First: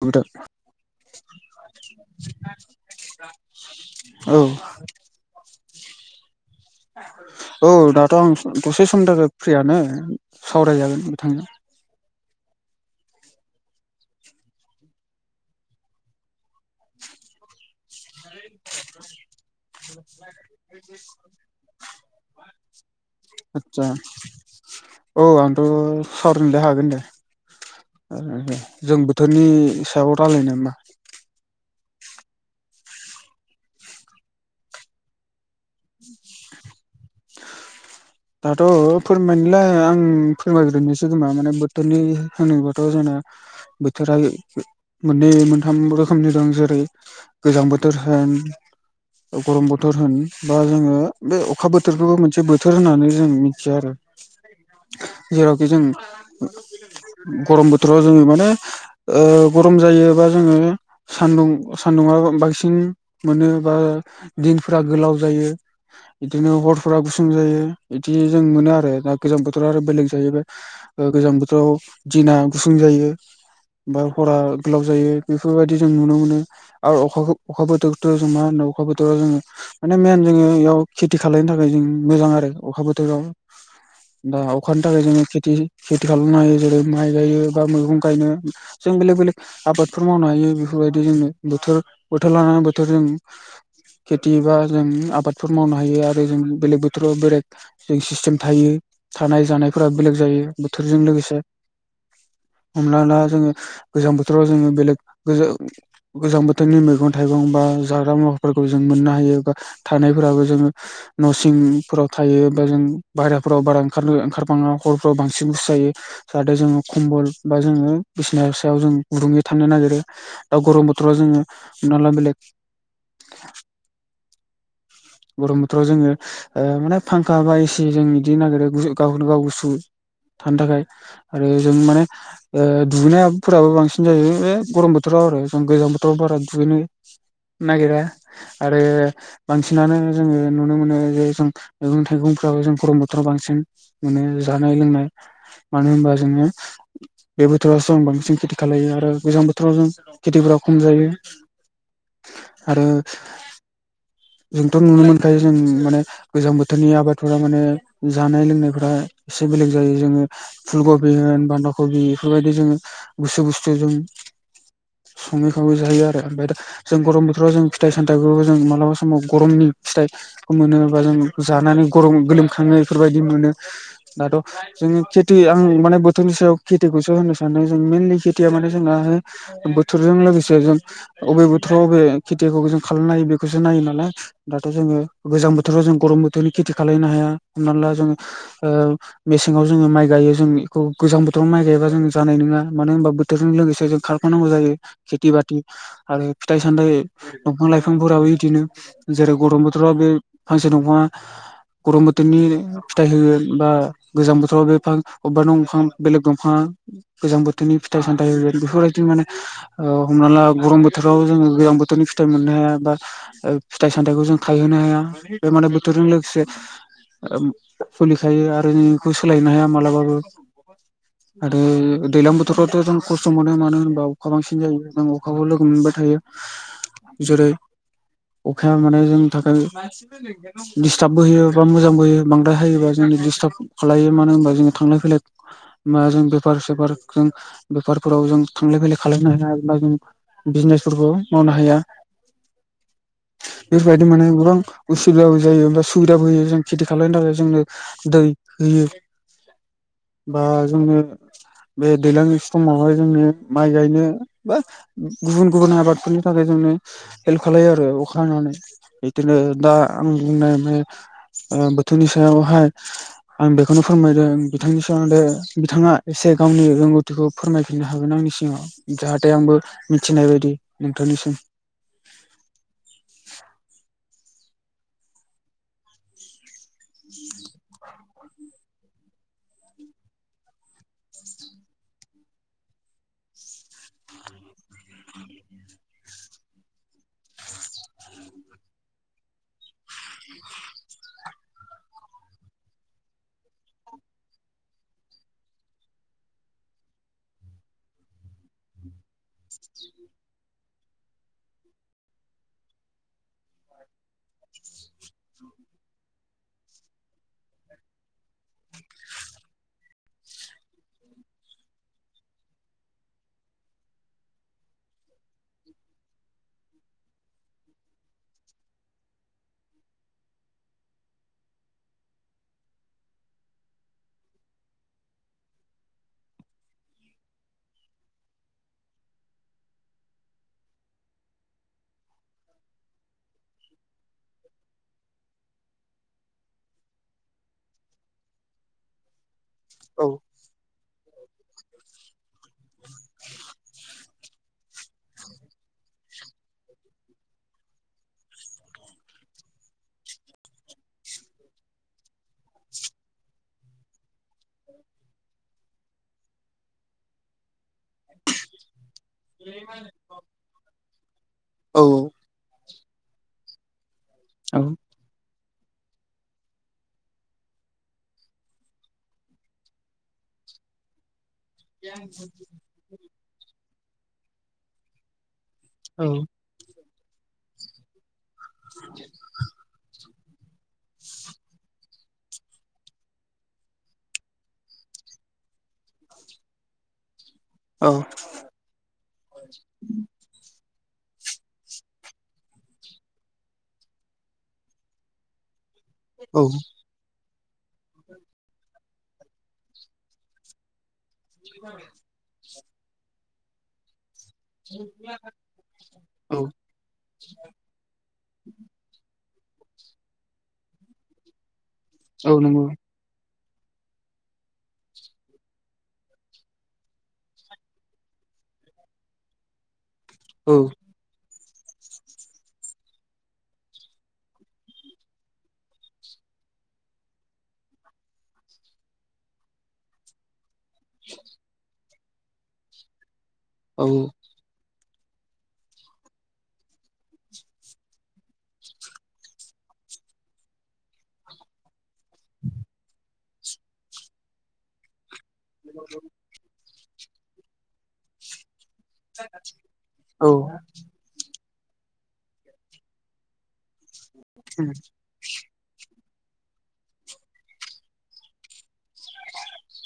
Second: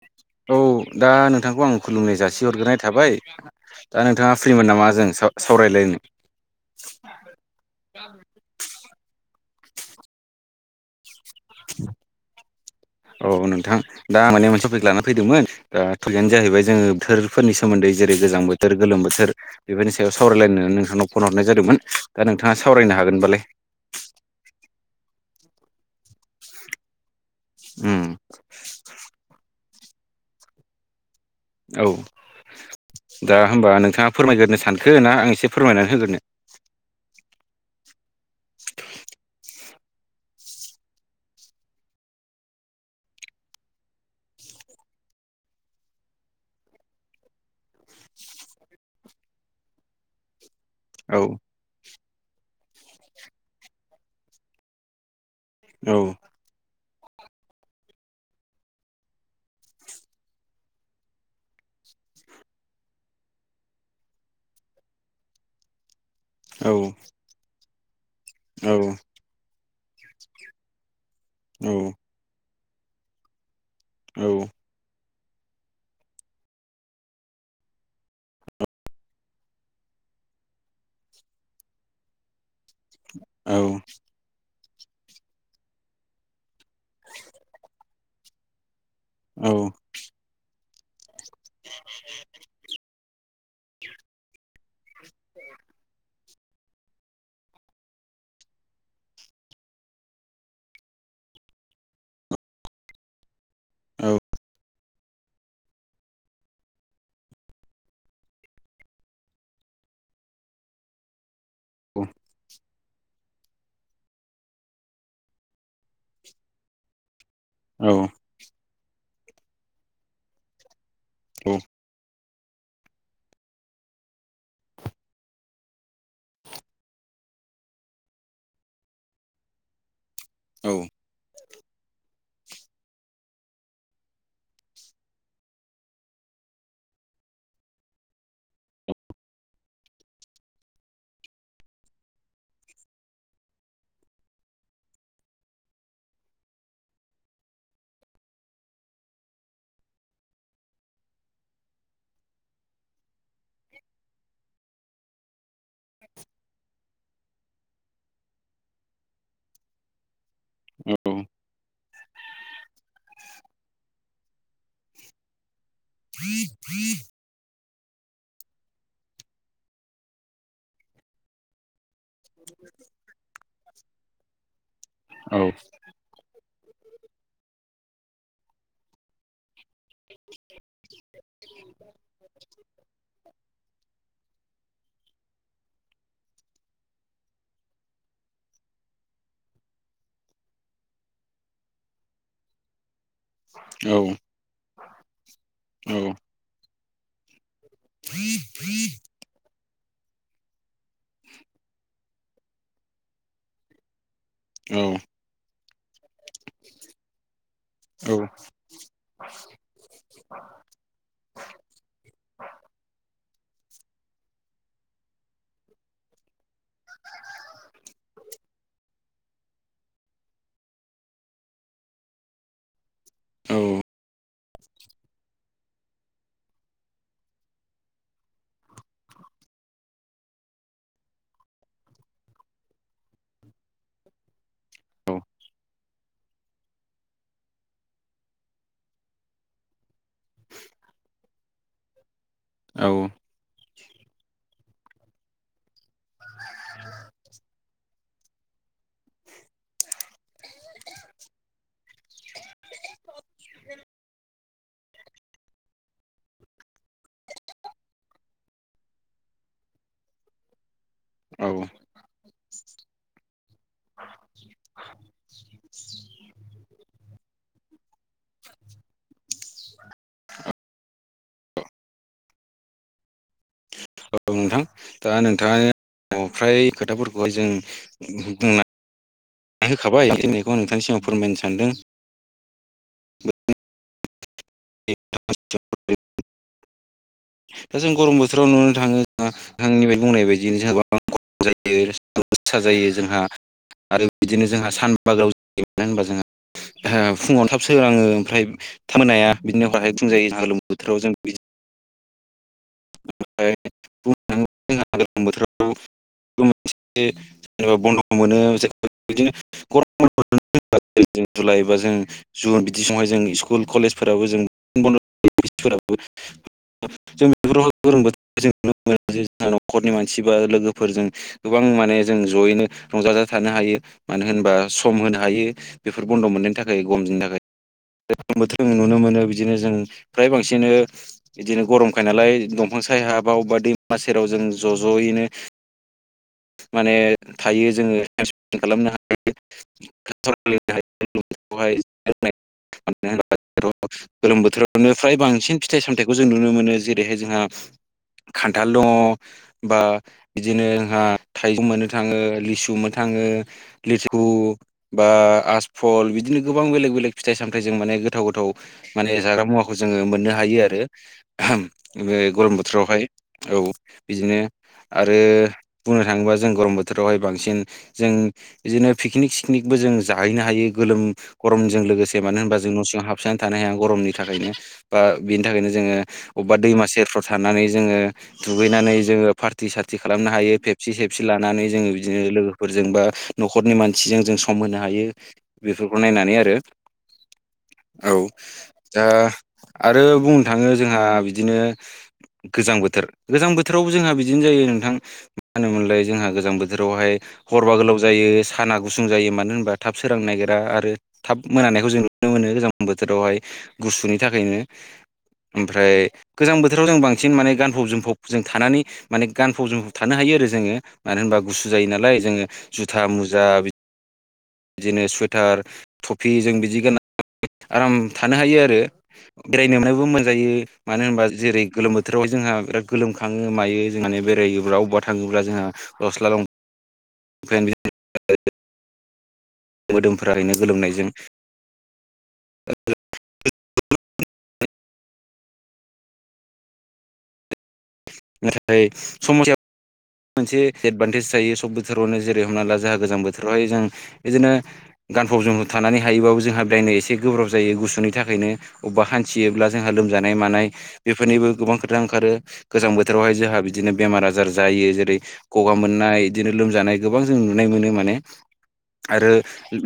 नोंथां औ दा नोंथांखौ आं खुलुमनाय जासिहरग्रोनाय थाबाय। दा औ नोंथाङा फ्रिमोन नामा जों सावरायलायनो। औ दाथ' आं दसे समनि थाखाय फ्रियानो सावरायजागोन बिथांनो [inaudible] औ नोंथां दा माने मोनसे टपिक लाना फैदोंमोन द टपिकनो जाहैबाय जोङो बोथोर फोरनि सोमोन्दै जेरै गोजां बोथोर गोलोम बोथोर बेफोरनि सायाव सावरायलायनानै नोंथांनाव फन हरनाय जादोंमोन। दा नोंथाङा सावरायनो हागोन होनबालाय? आचसा औ आंथ' सारनिलाय हागोन दे। उम आरो जों बोथोरनि हिसाबाव रायजलायनाय नामा? औ दा होमबा नोंथाङा फोरमायग्रोनो सानखो ना आं एसे फोरमायनानै होगोरनो दाथ' फोरमायलाय आं फोरमायग्रोननि सिगोमा माने बोथोरनि होनोबाथ' जोंना बोथोरा मोननै मोनथाम रोखोमनि दं जेरै गोजां बोथोर होन गरम बोथोर होन बा जोङो औ बे अखा बोथोरखौबो मोनसे बोथोर होननानै जों मिथिया आरो जेरावखि जों औ गरम बोथोराव जोङो माने गरम जायोबा जोङो सान्दुं सान्दुंङा बांसिन मोनो बा दिनफोरा गोलाव जायो बिदिनो औ हरफोरा गुसुं जायो बिदि जों मोनो औ आरो गोजां बोथोराव आरो बेलेग जायोबाय गोजां बोथोराव दिना गुसुं जायो। बा औ हरा गोलाव जायो। बेफोरबायदि जों नुनो मोनो आरो अखा अखा बोथोरथ' जों मा होनो अखा बोथोराव जोङो माने मेन जोङो बेयाव खेथि खालनो थाखाय जों मोजां आरो अखा बोथोराव औ। दा अखानि थाखाय जोङो खेथि खेथि खालामनो हायो जेरै माइ गायो बा मैगं गायनो जों बेलेक बेलेक औ आबादफोर मावनो हायो बेफोरबायदि जों बोथोर बोथोर लानानै बोथोर जों खेथि बा जों आबादफोर मावनो हायो आरो जों बेलेग बोथोराव बेलेग जों सिस्टेम थायो थानाय जानायफोरा बेलेग जायो बोथोरजों लोगोसे हमलाला जोङो गोजां बोथोराव जोङो बेलेग गोज गोजां बोथोरनि मैगं थाइगं बा जाग्रा मुवाफोरखौ जों मोननो हायो बा थानायफोराबो जोङो न'सिंफोराव थायो बा जों बाहहाफोराव बारा ओंखारनो ओंखारबाङा हरफ्राव बांसिन बुसु जायो जाहाथे जोङो खम्बल बा जोङो औ बिसिना सायाव जों गुदुङै थांनो नागिरो दा गरम बोथोराव जोङो नल बेलेग गरम बोथोराव जोङो माने फांखा बा एसे जों बिदिनो नागिरो गावखौनो गाव गुसु थानो थाखाय आरो जों माने दुैनायफोराबो बांसिन जायो बे गरम बोथोराव आरो ज गोजां बोथोराव बारा दुगैनो न गिरा आरो मानसि बिसिनानो जोङो नुनो मोनो जे जों मैगं थाइगंफ्राबो जों गरम बोथोराव बांसिन माने जानाय लोंनाय मानो होनबा जोङो बे बोथोरावसो आं बांसिन खेथि खाायो आरो गोजां बोथोराव जों खेथिफोरा खम जायो। आरो जोंथ' नुनो मोनखायो जों माने गोजां बोथोरनि आबादफोरा माने जानाय लोंनायफोरा एसे बेलेग जायो जोङो फुलकबि होन बान्दा कबि बेफोरबायदि जोङो गुसु बुस्थु जों सङै खावै जायो आरो ओमफ्राय दा जों गरम बोथोराव जों फिथाइ सामथाइफोरखौ जों मालाबा समाव गरमनि फिथाइखौ मोनोबा जों जानानै गरम गोलोमखाङो बेफोरबायदि मोनो। दाथ' जों खेथि आं माने बोथोरनि सायाव खेथिखौसो होनो सानो जों मेनलि खेथिया माने जों बोथोरजों लोगोसे जों बबे बोथोराव बबे खेथिखौ जों खालामनो हायो बेखौसो नायो ना दाथ' जोङो गोजां बोथोराव जों गरम बोथोरनि खेथि खालनो हाया हमना ला जोङो मेसेङाव जोङो माइ गायो जों बेखौ गोजां बोथोराव माइ गायबा जों जानाय नङा मानो होनबा बेटजों लोगोसे जों खारफानांगौ जायो खेथि बाथि औ आरो फिथाइ सामथायाइ दंफां लाइफांफोराबो बिदिनो जेरै गरम बोथोराव बे फांसे दंा गरम बोथोरनि फिथाइ होयो बा गोजां बोथोराव औ बा अबेबा' दंफां बेलेग दंफां गोजां बोथोरनि फिथाइ औ सामथाइ बेफोरबायदि माने ओ हमना ला गरम बोथोराव जोङो गोलां बोथोरनि फिथायाइ मोननो हाया बा फिथाइ सामथायाइखौ जों खायहोनो हाया बे माने बोथोरजों लोगोसे फुलिखायो आरो बे खौ सोलायनो हाया मालाबाबो आरो दैज्लां बोथोरावथ' जों खस्थ' मोनो मानो होनबा अखा बांसिन जायो जों अखाखौो लोगो मोनबाय थायो जेरै अखाया मानाय जों थाखाय दिडिस्टार्बबो होयो बा मोजांबो होयो बांद्राय होायोबा जोंनि दिस्टार्ब खालायो मानो होनबा जोङो थांलाय फैलाय औ मा जों बेफार सेफार जों बेफारफोराव जों थांलाय फैलाय खालामायनो हायाा जों बिजनेसफोरबो मावनो हाया। औ बेफोरबायदि माने गोबां उसुबिदाबो जायो बा सुबिदाबो होयो जों खेथि खानो थाखाय जोंनो दै होयो बा जोंनो बे दैज्लांनि समावहाय जों माइ गायनो बा गुबुन गुबुन आबादफोरनि थाखाय जोंनो हेल्प खालामलायो आरो। नानै बिदिनो दा आं बुंनाय औ ओ बो नि सायावहाय आं बेखौनो फोरमायदों बिथांनि सोमोनांदो बिथाङा एसे गावनि रोंगौथिखौ फोरमायफिननो हागोन आंनि सिगाङाव। जाहाथे आंबो मिथिनाय बायदि नोंथांनिसिम औ नोंथां दा नोंथाङा फ्राय खोथाफोरखौहाय जों बुंना होखाबाय होननायखौ नोंथांनि सिगाव फोरमायनो सानदों। औ दा जों गरम बोथोराव नुनो थाङो आंनिफ्राय बुंनाय बायदि जोंहा गरम जायो। खसा जायो जोंहा आरो बिदिनो जोंहा सानबागाव जानो होनबा जोंहा फुङावनो थाब सोग आङो ओमफ्राय थाब मोनाया बिदिनो हरहाय बुंजायो जों गोलोम बोथोराव जों बि [unintelligible] [inaudible] जेनबा बन्द मोनो बिदिनो [unintelligible] जुलाइ बा जों जुन बिदि समहाय जों स्कुल कलेजफोराबो जों ब'न्द [unintelligible] जों गोरों बोथोरखौ जों नुनो मोनो ज जोंहा नखरनि मानसि बा लोगोफोरजों गोबां माने जों जयैनो रंजाजा थानो हायो मानो होनबा सम होनो हायो। बेफोर बन्द' मोननायनि थाखाय गम जनि थाखाय बोथों नुनो मोनो बिदिनो जों फ्राय बांसिन बिदिनो गरम उफाय नालाय दंफां साय हाबाव बा दैमा सेराव जों ज जयैनो माने थायो जोङो टाइम स्पेन्ड खालामनो हायो औ [unintelligible] [unintelligible] गोलोम बोथोरावनो फ्राय बांसिन फिथाइ सामथायाइखौ जों नुनो मोनो जेरैहाय जोंहा खान्थाल दङ बा बिदिनो जोंहा थाइगं मोननो थाङो लिसु मोननो थाङो। लिरफु बा आसफल बिदिनो गोबां बेलेग बेलेग फिथाइ सामथायाइजों माने गोथाव गोथाव माने जाग्रा मुवाखौ जोङो मोननो हायो आरो। औ बे गरम बोथोरावहाय औ बिदिनो आरो बुंनो थाङोबा जों गरम बोथोरावहाय बांसिन जों बिदिनो पिकनिक सिकनिकबो जों जाहैनो हायो गोलोम गरमजों लोगोसे मानो होनबा जों न' सिङाव हाबसोननानै थानो हाया गरमनि थाखायनो बा बेनि थाखायनो जोङो अबेबा दैमा सेरफ्राव थानानै जोङो दुगैनानै जोङो पार्टि सार्टि खालामनो हायो खेबसे खेबसे लानानै जोङो बिदिनो लोगोफोरजों बा न'खरनि मानसिजों जों सम होनो हायो बेफोरखौ नायनानै आरो औ दा आरो बुंनो थाङो जोंहा बिदिनो गोजां बोथोर गोजां बोथोरावबो जोंहा बिदिनो जायो नोंथां मा होनोमोनलाय जोंहा गोजां बोथोरावहाय हरबा गोलाव जायो साना गुसुं जायो मानो होनबा थाब सोरां नायगिरा आरो थाब मोनानायखौ जों नुनो मोनो गोजां बोथोरावहाय गुसुनि थाखायनो ओमफ्राय औ गोजां बोथोराव जों बांसिन माने गानफब जोमफब जों थानानै माने गानफब जोमफब थानो हायो आरो जोङो मानो होनबा गुसु जायो नालाय औ जोङो नंगौ जुथा मुजा बि बिदिनो सुवेटार थुफि जों बिदि गान आराम थानो हायो आरो बेरायनोबो मोजां जायो औ मानो होनबा जेरै गोलोम बोथोरावहाय जोंहा बिराद गोलोमखाङो मायो जों माने बेरायोब्ला अबेबा थाङोब्ला जोंहा गस्ला दं [unintelligible] मोदोमफोरा एरैनो गोलोमनायजों [unintelligible] औ नाथाय सम मोनसे एदभान्टेज जायो सब बोथोरावनो जेरै हमना ला जोंहा गोजां बोथोरावहाय जों बिदिनो गानफब जोमफब थानानै हायोबाबो जोंहा दायनाय एसे गोब्राब जायो गुसुनि थाखायनो अबेबा हान्थियोब्ला जोंहा औ लोमजानाय मानाय बेफोरनिबो गोबां खोथा ओंखारो गोजां बोथोरावहाय जोंहा बिदिनो बेमार आजार जायो जेरै गगा मोननाय बिदिनो लोमजानाय गोबां जों नुनो मोनो माने आरो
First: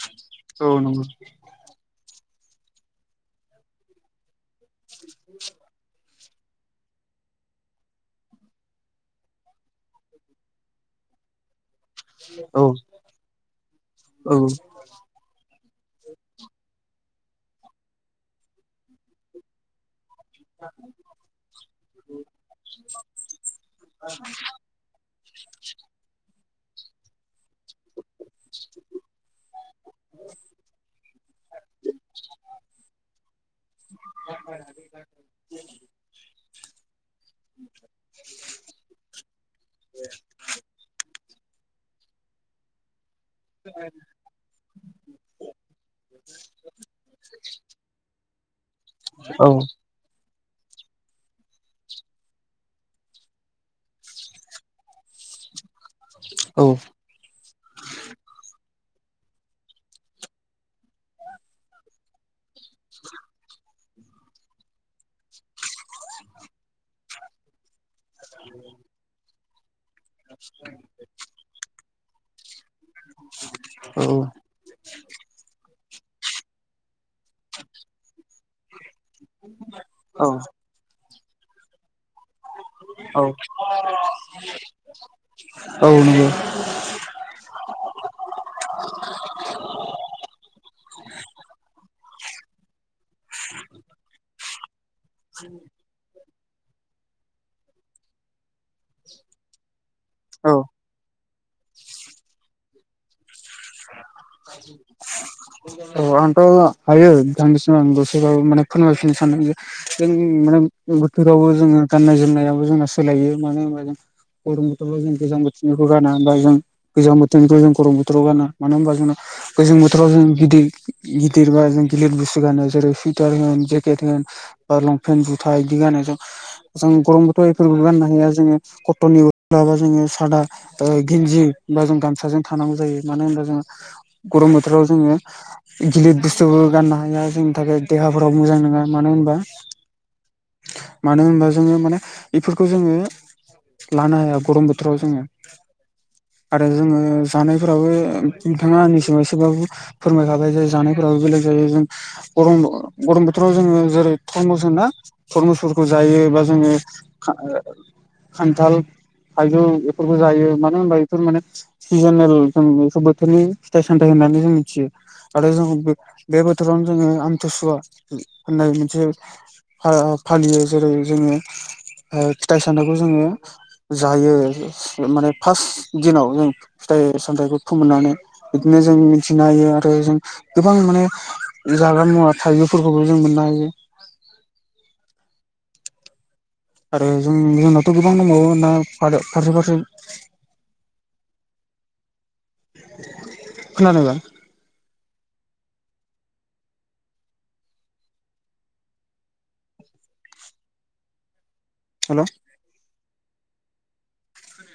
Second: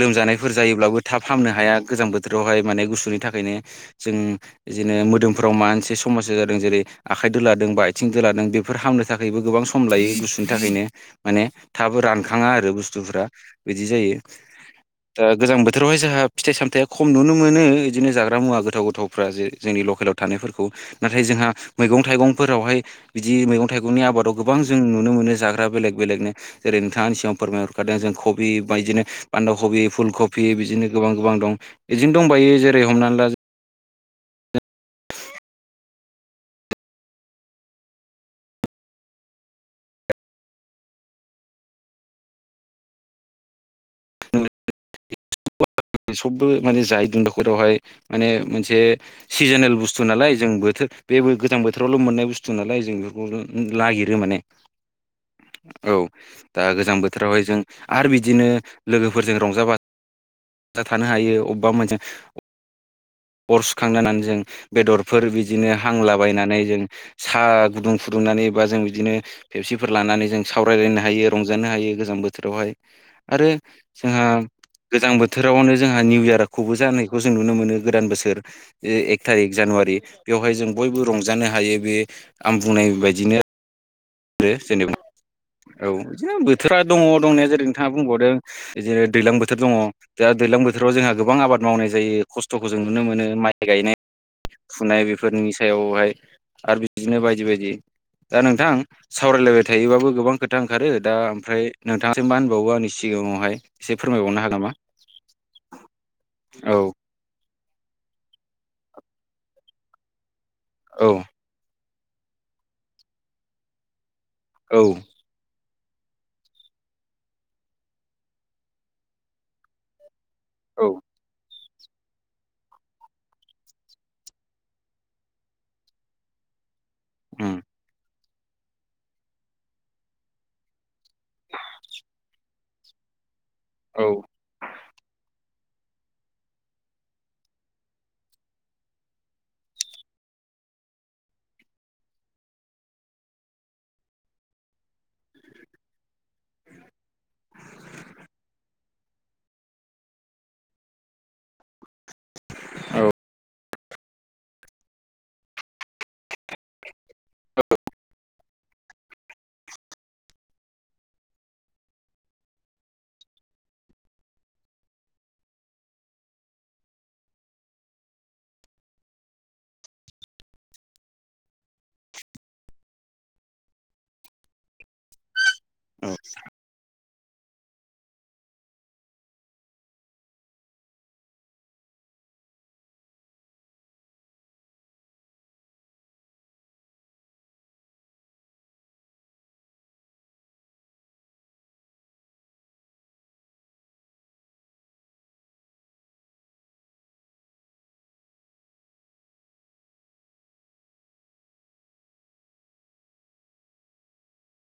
लोमजानाय फोर औ जायोब्लाबो नंगौ थाब फामनो हाया गोजां बोथोरावहाय माने गुसुनि थाखायनो जों बिदिनो मोदोमफ्राव माबा मोनसे समस्या जादों जेरै आखाइ दोलादों बा आथिं दोलादों बेफोर हामनो थाखायबो गोबां सम सम लायो गुसुनि थाखायनो माने थाबबो रानखाङा औ आरो बुस्थुफोरा बिदि जायो औ दा गोजां बोथोरावहाय जोंहा फिथाइ सामथाया खम नुनो मोनो बिदिनो जाग्रा मुवा गोथाव गोथावफ्रा जे जोंनि लकेलाव थानायफोरखौ नाथाय जोंहा मैगं थाइगंफोरावहाय बिदि मैगं थाइगंनि आबादाव गोबां जों नुनो मोनो जाग्रा बेलेग बेलेगनो जेरै नोंथाङानो सिगाङाव फोरमायहरखादों जों कबि बायदिनो बान्दा कबि फुल कबि बिदिनो गोबां गोबां दं बिदिनो दंबायो जेरै हमनानै ला [inaudible] उ सबबो माने जाय [unintelligible] हाय माने मोनसे औ सिजोनेल बुस्थु बुस्थु नालाय जों बोथोर बे गोजां बोथोरावल' मोननाय बुस्थु नालाय जों बेफोरखौ नागिरो माने [inaudible] औ दा गोजां बोथोरावहाय जों आरो बिदिनो लोगोफोरजों रंजा बाजा थानो हायो अबेबा मोजां [inaudible] सुखांहोनानै जों बेदरफोर बिदिनो हांलाबायनानै जों साहा गुदुं फुदुंनानै बा जों बिदिनो फेबसिफोर लानानै जों सावरायलायनो हायो रंजानो हायो गोजां बोथोरावहाय आरो जोंहा गोजां बोथोरावनो जोंहा निउ इयारखौबो जानायखौ जों नुनो मोनो गोदान बोसोर एक थारिक जानुवारि बेवहाय जों बयबो रंजानो हायो बे आं बुंनाय बायदिनो अ जेनेबा औ बिदि बोथोरा दङ दंनाया जेरै नोंथाङा बुंबावदों बिदिनो दैज्लां बोथोर दङ दा दैज्लां बोथोराव जोंहा गोबां आबाद मावनाय जायो खस्थ'खौ जों नुनो मोनो माइ गायनाय फुनाय बेफोरनि सायावहाय आरो बिदिनो बायदि बायदि दा नोंथां सावरायलायबाय थायोबाबो गोबां खोथा औ ओंखारो दा ओमफ्राय नोंथांासिम मा होनबावो आंनि सिगाङावहाय एसे फोरमायबावनो हागोन नामा औ आथ औ दायो बिथांनिसिमाव आं गसोराव माने फोरमायफिननो सानदों जे जों माने औ बोथोरावबो जोङो गाननाय जोमनायाबो जोंना सोलायो मानो होनबा जों गरम औ बोथोराव जों गोजां बोथोराव बेखौ गा होमबा जों गोजां बोथोरनिखौ जों गरम बोथोराव गाना मानो होनबा जोंना गोजां बोथोराव जों गिदिर औ गिदिर बा जों गिलिर बुस्थु गानो जेरै सुइटार होन जेकेट होन बा लंपेन्ट जुथा बिदि गानो जों जों गरमबोथ' उम बेफोरबो गाननो हाया जोङो कटननि उरबा जोङो सादा गिन्जि बा जों गामसाजों थानांगौ जायो मानो होनबा जोङो औ गरम बोथोराव जोङो गिलिर बुस्थुबो गाननो हाया जोंनि थाखाय देहाफोराव मोजां नङा मानो होनबा मानो होनबा जोङो माने बेफोरखौ जोङो लानो हाया गरम बोथोराव जोङो आरो जोङो जानायफोराबो बिथाङा आंनिसिमाव एसेबाबो फोरमायखाबाय जे जानायफोराबो बेलेग जायो जों गरम औ गरम बोथोराव जोङो जेरै टरमुस होना टरमुसफोरखौ जायो बा जोङो खान्थाल थाइजौ बेफोरबो जायो मानो होनबा बेफोर माने सिजोनेल जों बे बोथोरनि फिथाय सामथाय होननानै जों मिथियो आरो जों बे बोथोरावनो जोङो आमथिसुवा होननाय मोनसे फालियो जेरै जोङो फिथाइ सनायखौ जोङो जायो माने फार्स्ट औ दिनाव जों फिथाइ सामथाइखौ फोमोननानै बिदिनो जों मिथिनो हायो आरो जों गोबां माने जाग्रा मुवा थायजौफोरखौबो जों मोननो हायो आरो जों जोंनावथ' गोबां दंबावो ना फारसे फारसे खोनादों हेल'